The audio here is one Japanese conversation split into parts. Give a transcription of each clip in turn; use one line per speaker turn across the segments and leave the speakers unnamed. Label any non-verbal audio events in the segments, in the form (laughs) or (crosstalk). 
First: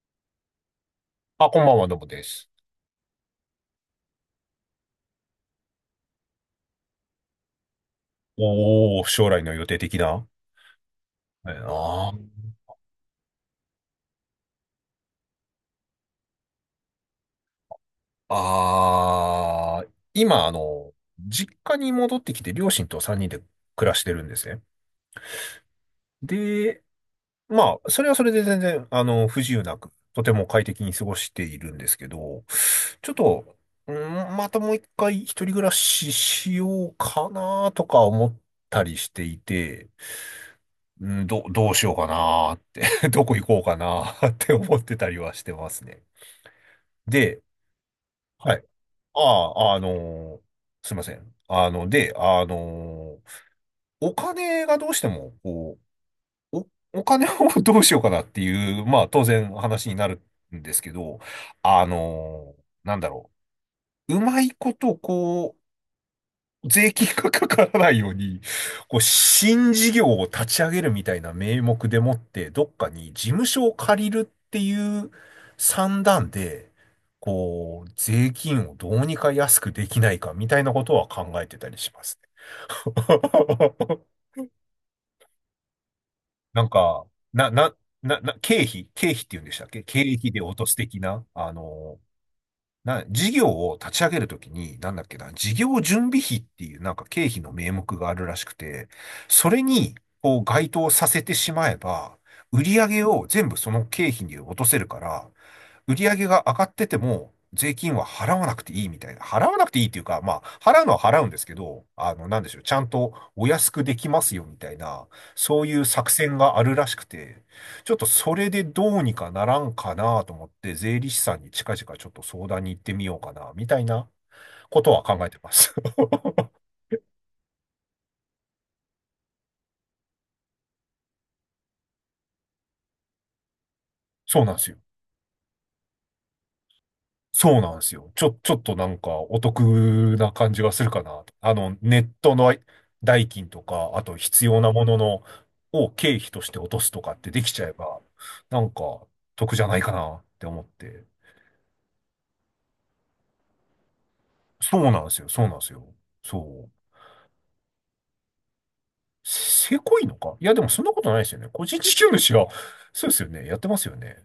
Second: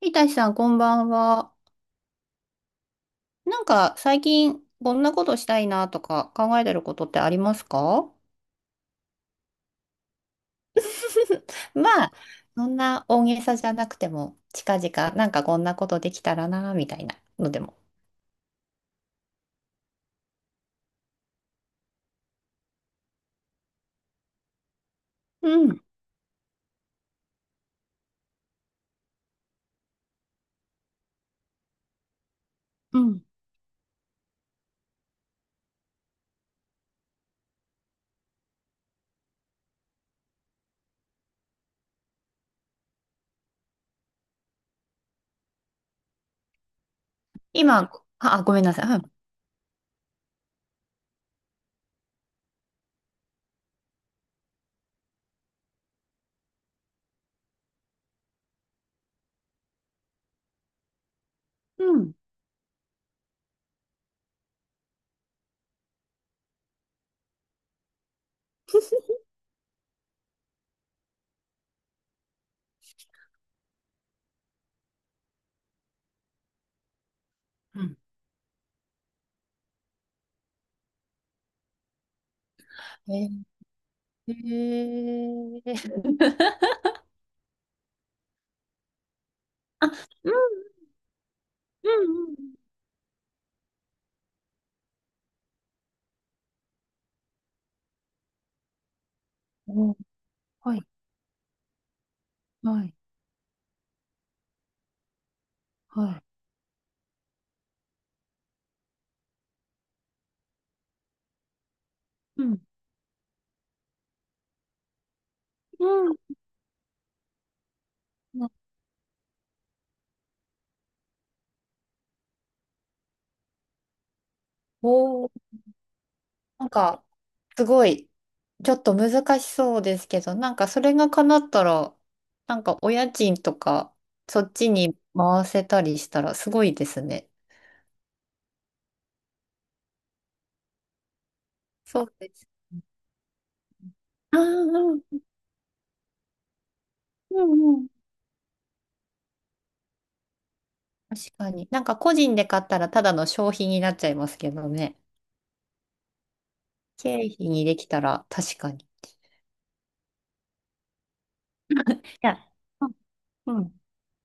いたしさん、こんばん
あ、
は。
こんばんは、どうもです。
なんか、最近、こんなことしたいなとか考えてることってありますか？
おー、将来の予定的な、
(laughs)
ええ
ま
な。
あ、そんな大げさじゃなくても、近々、なんかこんなことできたらな、みたいなのでも。
ああー、今、実家に戻ってきて、両親と3人で暮らしてるんですね。
うん、
で、まあ、それはそれで全然、不自由なく、とても快適に過ごしているんですけど、
う
ちょっ
ん。
と、うん、またもう一回一人暮らししようかなとか思ったりしていて、うん、どうしようかなって (laughs) どこ行こうかなって思ってたりはしてますね。で、
今、あ、ご
は
め
い。
んなさい。
ああ、ーすいません。で、お金がどうしても、こう、(laughs) お金を (laughs) どうしようかなっていう、まあ、当然話になるんですけど、
うん、
なんだろう。うまいこと、こう、税金がかからないように、こう、新事業を立ち上げるみたいな名目でもって、どっかに事務所を借りるっていう算段で、
う
こう、
ん。
税金をどうにか安くできないかみたいなことは考えてたりしますね。
うん。
(laughs)
ー、(laughs)
なんか、な、な、な、な、経費、経費って言うんでしたっけ、経費
う
で
ん、
落とす的な、
う
事業を立ち上げるときに、なんだっけな、事業準備費っていうなんか経費の名目があるらしくて、それ
ん、う
に
ん。
こう該当させてしまえば、売り上げを全部その経費に落とせるから、売
お、
り
は
上
い。
げが上がってても、税金は払わなくていいみたいな。払わなくていいっていうか、まあ、払うのは払うんですけど、なん
う
でしょ
ん、
う、ちゃんとお安くできますよみたいな、そうい
う
う作
ん。
戦があるらしくて、ちょっとそれでどうにかならんかなと思って、税理士さんに近々ちょっと相談に行ってみようかな、みたいなことは考え
お、
てます。(laughs)
なんか、すごい、ちょっと難しそうですけど、なんかそれが叶ったら、なんかお家賃とか、そ
そう
っ
なんです
ち
よ。
に回せたりしたらすごいですね。
そうなんですよ。ちょっとなんかお得な感じがするかなと。ネ
そ
ッ
うで
ト
す。
の代金とか、あと
ああ、
必要なもの
うん、
の、を経費として落とすとかってで
う
きちゃえ
ん、うん。
ば、なんか得じゃないかなって思って。
確かに。なんか個人で買ったらただの消費になっちゃいますけど
そう
ね。
なんですよ。そうなんですよ。そう。
経費にできたら確かに。い
せせこいのかいや、でもそんなことないですよね。個人事業主
や、
が、そうですよね。
う
や
ん、
っ
う
てま
ん、
すよね。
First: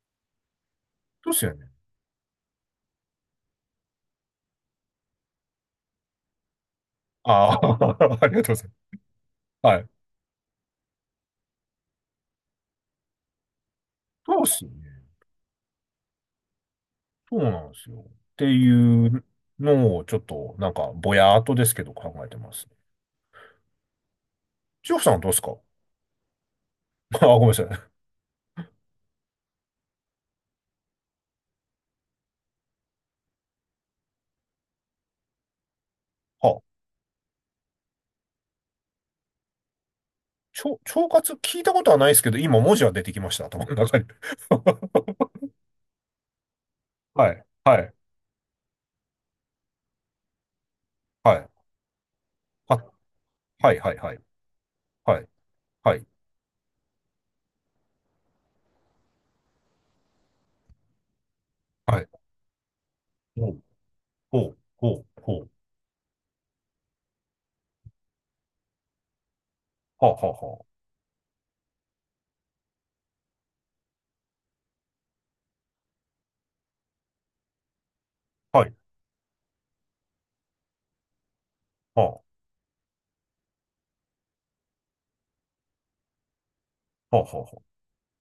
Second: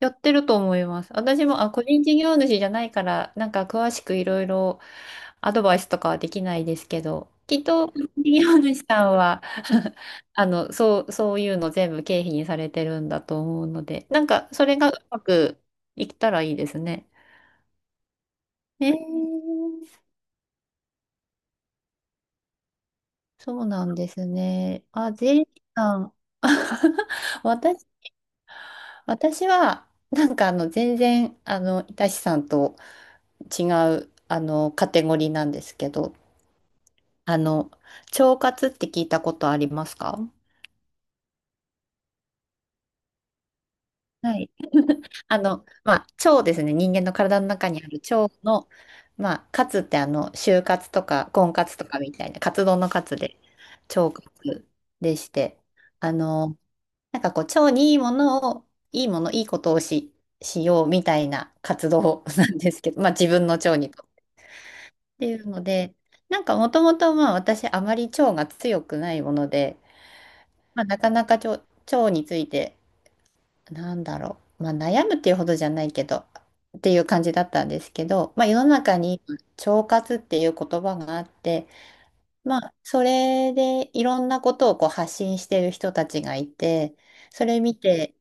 やってると思います。
そうです
私
よ
も、
ね。
あ、個人事業主じゃないから、なんか詳しくいろいろアドバイスとかはできないですけど、
あ
きっと、事
あ、(laughs) ありがとう
業
ございます。
主さんは、
はい。
(laughs) あの、そういうの全部経費にされてるんだと思うので、なん
そう
か、
です
そ
よ
れがう
ね。
まくいったらいいですね。
そうなんですよ。って
えー、
いうのを、ちょっと、なんか、ぼやーっとですけど考えてます。
そうなんですね。
千穂さ
あ、
んはどう
税
で
理
すか？
士さん。(laughs)
(laughs) あ、ごめんなさ
私、
い。
私は、なんかあの、全然、あの、いたしさんと違う、あの、カテゴリーなんですけど、
あ、
あの、腸活って聞いたことありますか？
腸活聞いたことはないですけど、今文字は出てきました、頭の中に。
はい。
(laughs)
(laughs) あの、まあ、腸ですね。人間の
は
体
い、
の中
は
にあ
い、
る腸の、まあ、カツってあの、就活とか、
はい。
婚活とかみたいな、カツ
あ、
丼のカツで、
はい、はい、
腸
はい、
活で
はい、
して、
はい、
あの、なんかこう、腸にいいものを、いいもの、いいことをしようみたいな活
はい。
動 (laughs) なんですけど、まあ、自分
ほ
の
う、
腸にと。
ほう、
っ
ほう、
てい
ほ
う
う。
ので、なんかもともと、まあ、私、あまり腸が強くないもので、
はあ、はあ、は
まあ、なかなか腸、腸について、なんだろう、まあ、悩むっていうほどじゃないけどっていう感じだったんですけど、まあ、
あ。
世
は
の
い、
中に今腸活っていう言葉があって、
はあ、は
まあ、それでいろんなことをこう発信してる人たちがいて、
あ、はあ、
それ
は、
見て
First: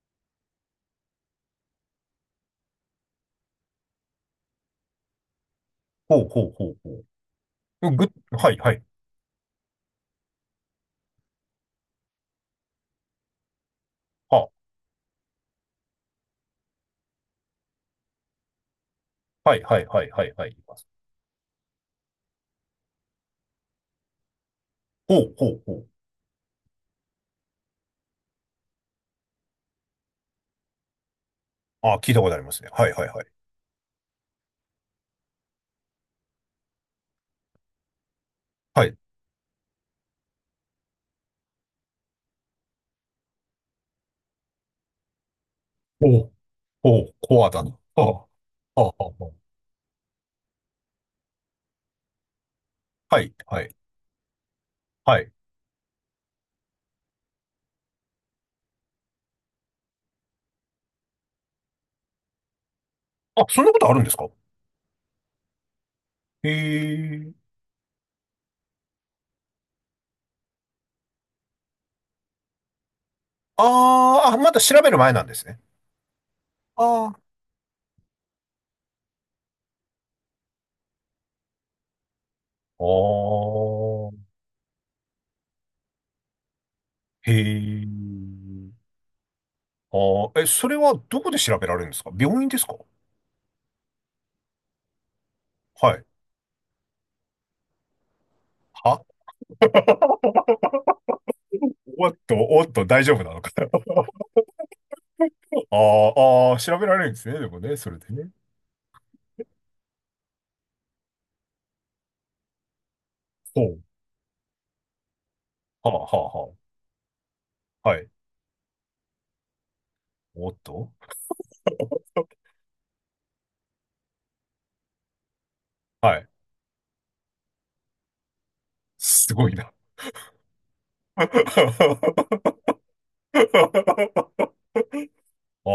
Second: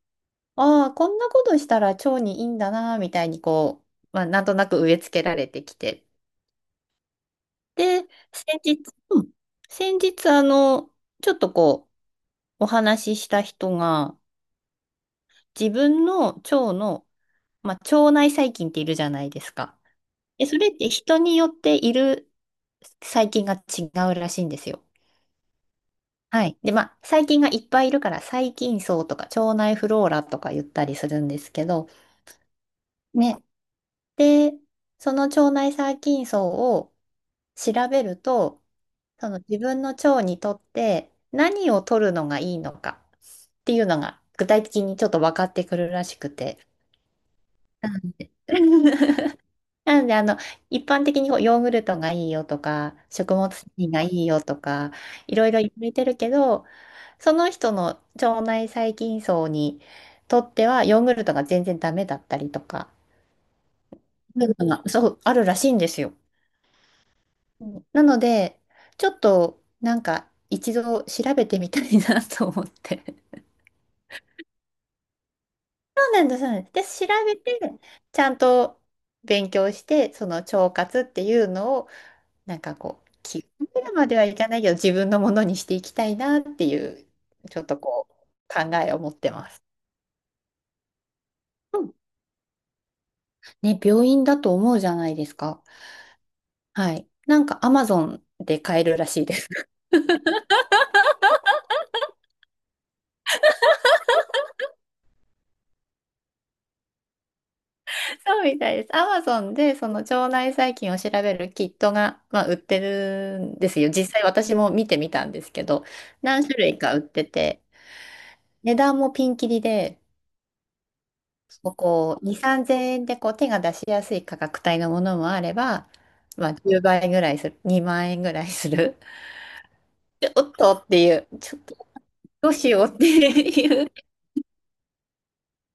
ああこんなことしたら腸にいいんだなみたいにこう、まあ、なんとなく植え付けられてきて、
ほう、ほう、ほう、ほう。
で、
ぐ、はい、
先
はい。
日、うん、先日あの、ちょっとこうお話しした人が
は
自分の腸の、まあ、腸内細菌っているじゃないで
あ、
す
はい、
か。
はい、はい、はい、
で、
はい。
それって人によっている細菌が違うらしいんですよ。
ほう、ほう、ほう。
はい。で、まあ、細菌がいっぱいいるから、細菌層とか腸内フローラとか言ったりするんですけど、
あ、聞いたことありますね。はい、はい、はい。
ね。で、その腸内細菌層を調べると、
はい。
その自分の腸にとって何を取るのがいいのかっていうのが具体的にちょっと分かってくるらし
お
く
う、
て。
おう、コアだな。
う
あ
ん、
あ、ああ、あ
(laughs)
あ、
なので、あの、一般的にこうヨーグルトがいいよとか、
はい、
食物
は
繊
い、
維がいいよとか、
はい。
いろいろ言われてるけど、その人の腸内細菌層にとっては、ヨーグルトが全然ダメだったりとか、
あ、そんなことあるんですか？
そういうのが、そう、あるらしいんですよ。
へえ。
うん、なので、ちょっと、なんか、一度調べてみたいなと思って。
あーあ、まだ調べる前なんですね。
そうなんです、そうなんです。
あ
で、
あ。
調べて、ちゃんと勉強して、その腸活っていうのを、なんかこう、気
あ
がめるまでは
あ、
いかないけど、自分のものにしていきたいなっていう、
へ
ちょっとこう、
え。
考えを持ってます。
ああ、え、それはどこで調べら
う
れるん
ん、
ですか？病院ですか？
ね、病院だと思うじゃないですか。
はい。
はい。なんかアマゾンで買え
は、
るらしいです。
おっと、おっと、大丈夫なのか。(laughs) ああ、ああ、調べられるんですね。でもね、それで
(laughs)
ね。
そうみたいです。アマゾンでその腸内細菌を調べるキットが、まあ、売ってるん
ほ
で
う。
すよ。実際私も見てみたんですけど、
はあ、はあ、
何
は
種類か売ってて、
あ。はい。
値段もピンキリで、
おっと。
もうこう、2、3000円でこう手が出しやすい価格帯のものもあれば、
はい。
まあ、10倍ぐらいする、2万円ぐらいする、
すごいな。
(laughs) ちょっとっていう、ちょっとどうしようっていう
(laughs) (laughs) あ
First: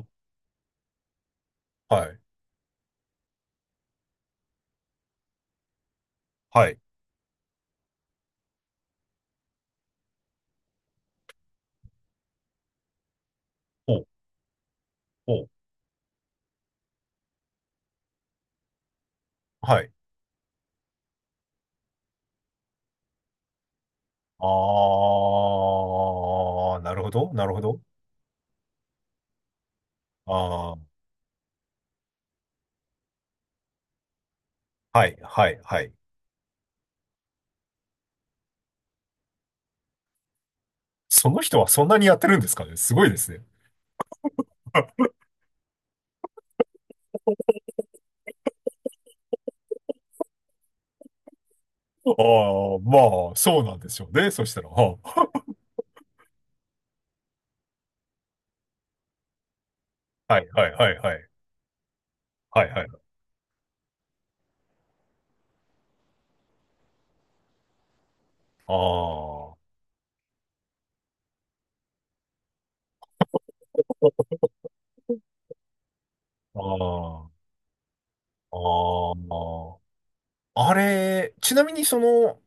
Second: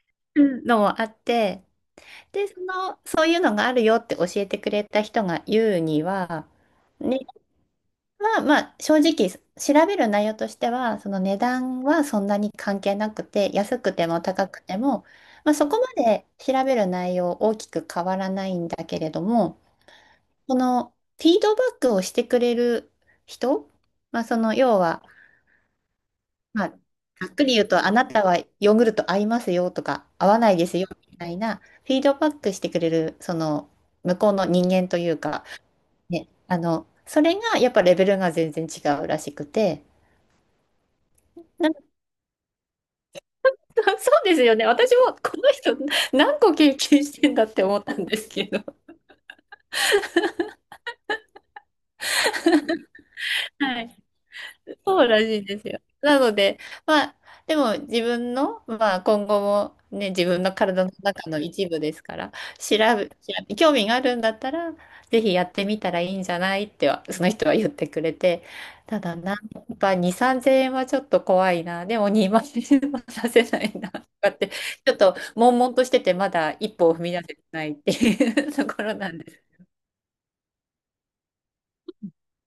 あ、
のもあって、
はい、
で、その、そういうのがあるよって教えてくれた人が言うには、
はい。
値段は、まあ、正直、調べる内容としては、その値段はそんなに関係なくて、安く
お、
ても高くても、
お、
まあ、そこまで調べる内容大きく変わらないんだけれども、
はい。
このフィードバックをしてくれる人、まあ、その要は、
あ
まあ、
あ、なるほ
ざ
ど、
っく
なる
り
ほ
言う
ど。
と、あなたはヨーグルト合いますよとか、合わないで
あ
すよみたいな、フィードバックしてくれる、その向こうの人間と
あ、は
い
い、
うか、
はい、はい。
ね、あの、それがやっぱレベルが全然違うらしくて、
その人は
な、 (laughs) そ
そんなにやってるんですかね、すごいですね。
うですよね。
(laughs) あ
私もこの人何個経験してんだって思ったんですけど。
あ、まあ、そうなん
は
で
い、
しょうね。そしたら、は
そうらしいですよ。なので、まあ、でも自分の、まあ、今後もね、自
あ、は
分
い、
の
はい、
体
は
の
い、はい、
中の一部ですから、
はい、
調
はい。
べ、調べ興味があるんだったら、ぜひやってみたらいいんじゃないっては、その人は言ってくれて、
あ
ただな、
あ、
やっぱ2、3 0円はちょっと怖いな、でも2万円は出せないな、とかって、ちょっと悶々としてて、まだ
あ
一歩を踏み出せ
あ、
てないっていう (laughs) ところな
あ
んです。
あ、あれ、ちなみに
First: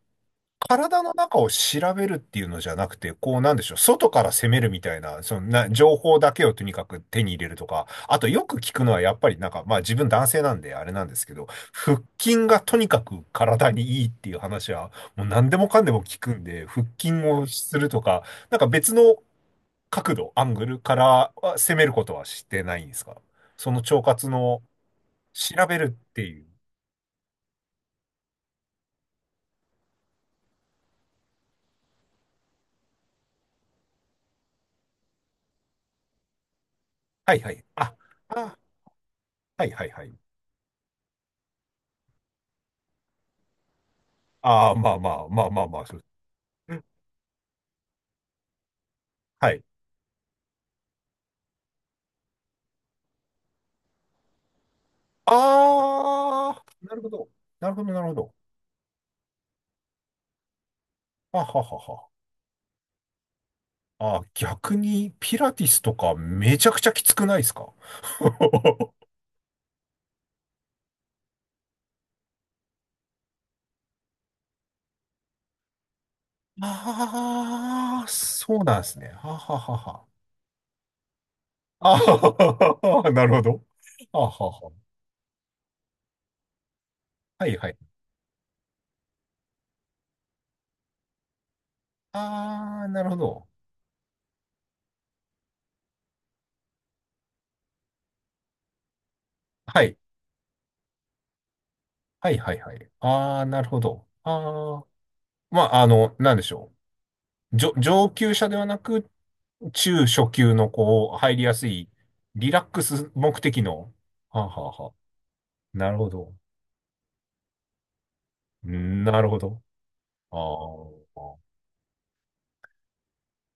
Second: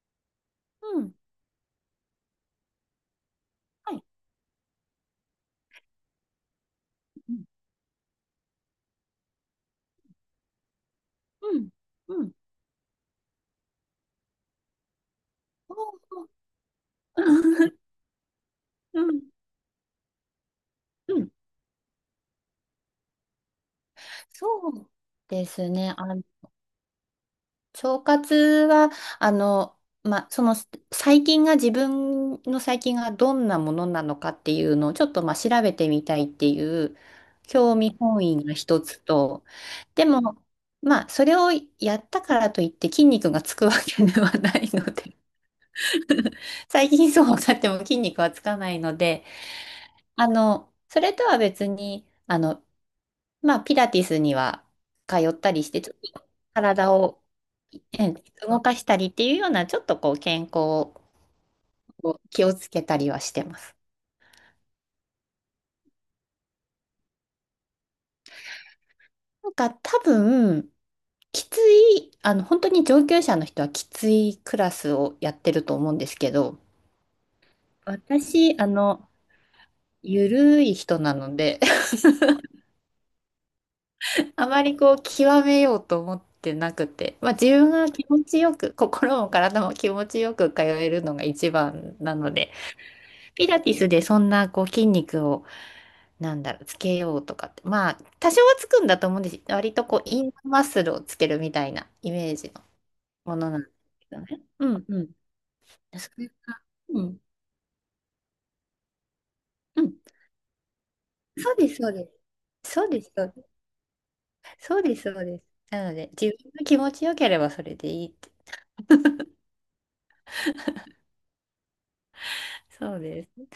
体の中を調べるっていうのじゃなくて、こう、なんでしょう、外から攻めるみたいな、情報だけをとにかく手に入れるとか、あとよく聞くのはやっぱりなんか、まあ自分男性なんであれなんですけど、腹
うん。
筋がとにかく体にいいっていう話は、もう何でも
う
かんでも
ん。
聞くんで、腹筋をするとか、なんか別
う
の
ん。
角度、アングルか
うん、
らは攻めることはしてないんですか？その腸活の
そうで
調
す
べる
ね。あ
って
の、
いう。
腸活は、あの、まあ、その細菌が自分の細菌がどんなものなのかっていうのをちょっとまあ調べてみたいっていう
はいはい。
興
あ、
味本位が
あ、
一つと、
はいはいは
で
い。
も、まあ、それをやったからといって筋肉がつくわけではない
ああ、
の
まあま
で、
あまあまあまあ。そう。
(laughs) 最近そうなっても筋肉はつかないので、
はい。
あの、それとは別に、あの、まあ、ピラティスには通ったりして、ちょっと
あー、
体
なるほ
を
ど。なる
え
ほど、なるほ
え
ど。
動かしたりっていうような、ちょっとこう健康を
あははは。
気をつけたりはしてます。
あ、逆にピラティスとかめちゃくちゃきつくないですか？ (laughs)
なんか多分、きつい、あの、本当に上級者の人はきついクラスをやってると思うんですけど、
ああ、そ
私、
う
あ
なんですね。
の、
はははは。
ゆるい人なので、
あ
(laughs)
はは (laughs) なるほど。あは
あま
は。
りこう、極めようと思ってなくて、まあ
は
自
いは
分
い。
が気持ちよく、心も体も気持ちよく通えるのが一番なので、
ああ、なるほど。
ピラティスでそんなこう筋肉を、なんだろう、つけようとかって。まあ、多少はつくんだと思うんです。割
は
と
い。
こう、インナーマッスルをつけるみたいなイメ
は
ー
い
ジ
はい
の
はい。
も
ああ、
のな
な
んで
る
す
ほど。
けどね。う
ああ。
ん、うん。
まあ、
それ
な
が、
んでしょ
うん、
う。上級者ではなく、
うん。
中初級のこう、入り
そ
や
う
す
です、そ
い、
うです。
リラック
そうで
ス
す、そう
目
です。
的の。はあ、は
そ
あ、
う
は
です、そうです。
あ、
な
な
の
るほ
で、自
ど。
分が気持ちよければそれでいいって。
うん、なるほど。ああ。
そうです。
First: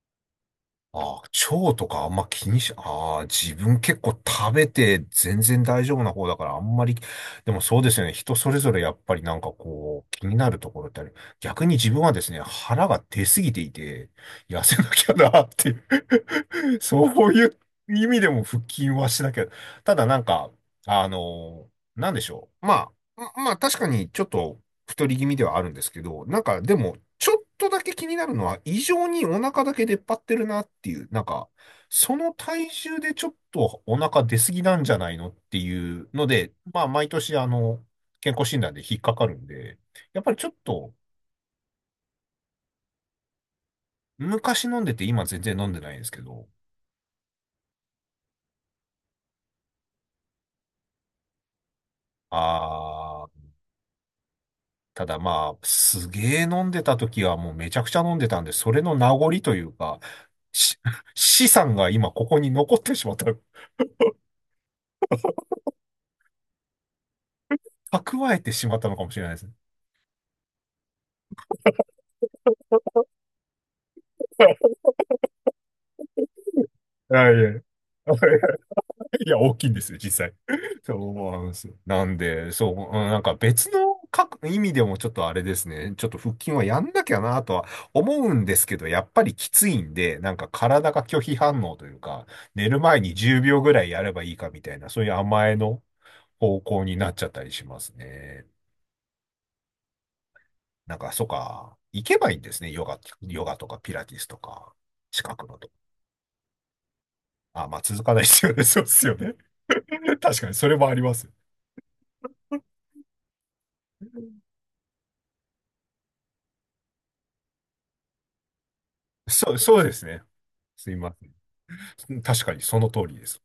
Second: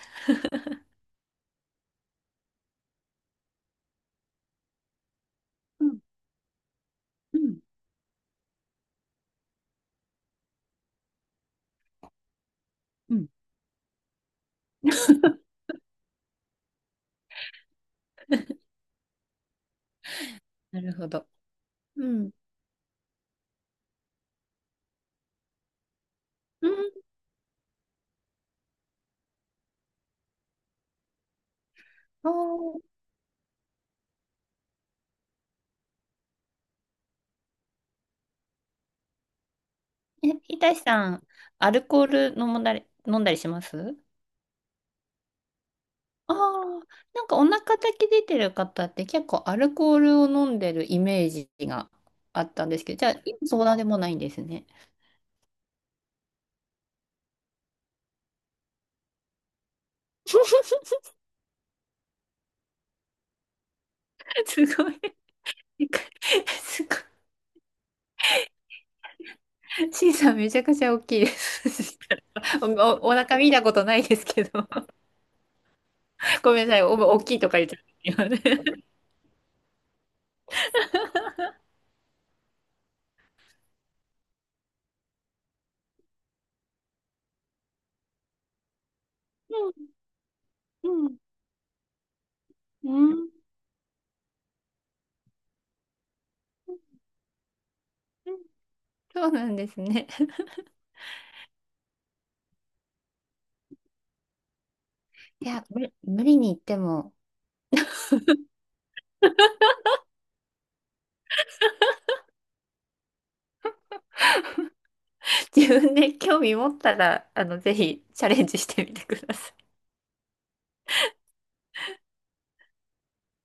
あ、腸とかあんま気にし、ああ、自分結構食べて全然
う
大丈
ん、
夫な方だからあんまり、
う
で
ん、
もそうですよね。人それぞれやっぱりなんかこう、気になるところってある。逆に自分はですね、腹が
う
出
ん。
すぎていて、痩せなきゃなっ
(laughs)
ていう (laughs) そういう意味でも腹筋はしなきゃ。ただなんか、
なる
あ
ほど。
の
う
なんでし
ん。
ょう。まあ、ままあ確かにちょっと太り気味ではあるんですけど、なんか
う
で
ん。
も、ちょっとだけ気になるのは、異常にお腹だけ出っ張ってるなっていう、なんか、そ
お
の体
ー、
重でちょっとお腹出過ぎなんじゃないのっていうので、まあ、毎年、健康診断で引っかかるんで、やっぱりちょっ
ひたし
と、
さん、アルコール飲んだりします？
昔飲んでて、今全然飲んでないんですけ
ああ、
ど、
なんかお腹だけ出てる方って結構アルコールを飲んでるイメージがあったんですけど、じゃあ、
あー、
今そうなでもないんですね。
ただまあ、すげー飲んでた時はもうめちゃくちゃ飲んでたんで、それの名残というか、し (laughs) 資産が今ここに残ってしまった、
(laughs) すごい。(laughs) すごい。
蓄えてしまったのかもしれないですね。
シーさんめちゃくちゃ大きいです。(laughs) お腹見たことないですけど。(laughs) ごめんなさい。お、大
あ、い
きい
やい
とか
や、
言っちゃった。
(laughs)
今ね、
いや大きいんですよ、実際。(laughs) そうなんですよ。なんで、そう、うん、なんか別の各意味でもちょっとあれですね。ちょっと腹筋はやんなきゃなとは思うんですけど、やっぱりきついんで、なんか体が
うん、
拒否反応というか、寝る
う
前に
ん、
10秒ぐらいやればいいかみたいな、そういう甘えの方向になっちゃったりしますね。
そうなんですね。
なんか、そうか、行けばいいんですね。ヨガ、ヨガとかピラティスとか、近
い
くの。
や、無理に言っても、
あ、まあ続かないですよね。(laughs) そうですよね。(laughs) 確かに、それもあります。
(laughs) 自分で興味持ったら、あの、ぜひチャレンジしてみてくださ
そ
い。
う、そうですね。すいません。確かに、その通りです。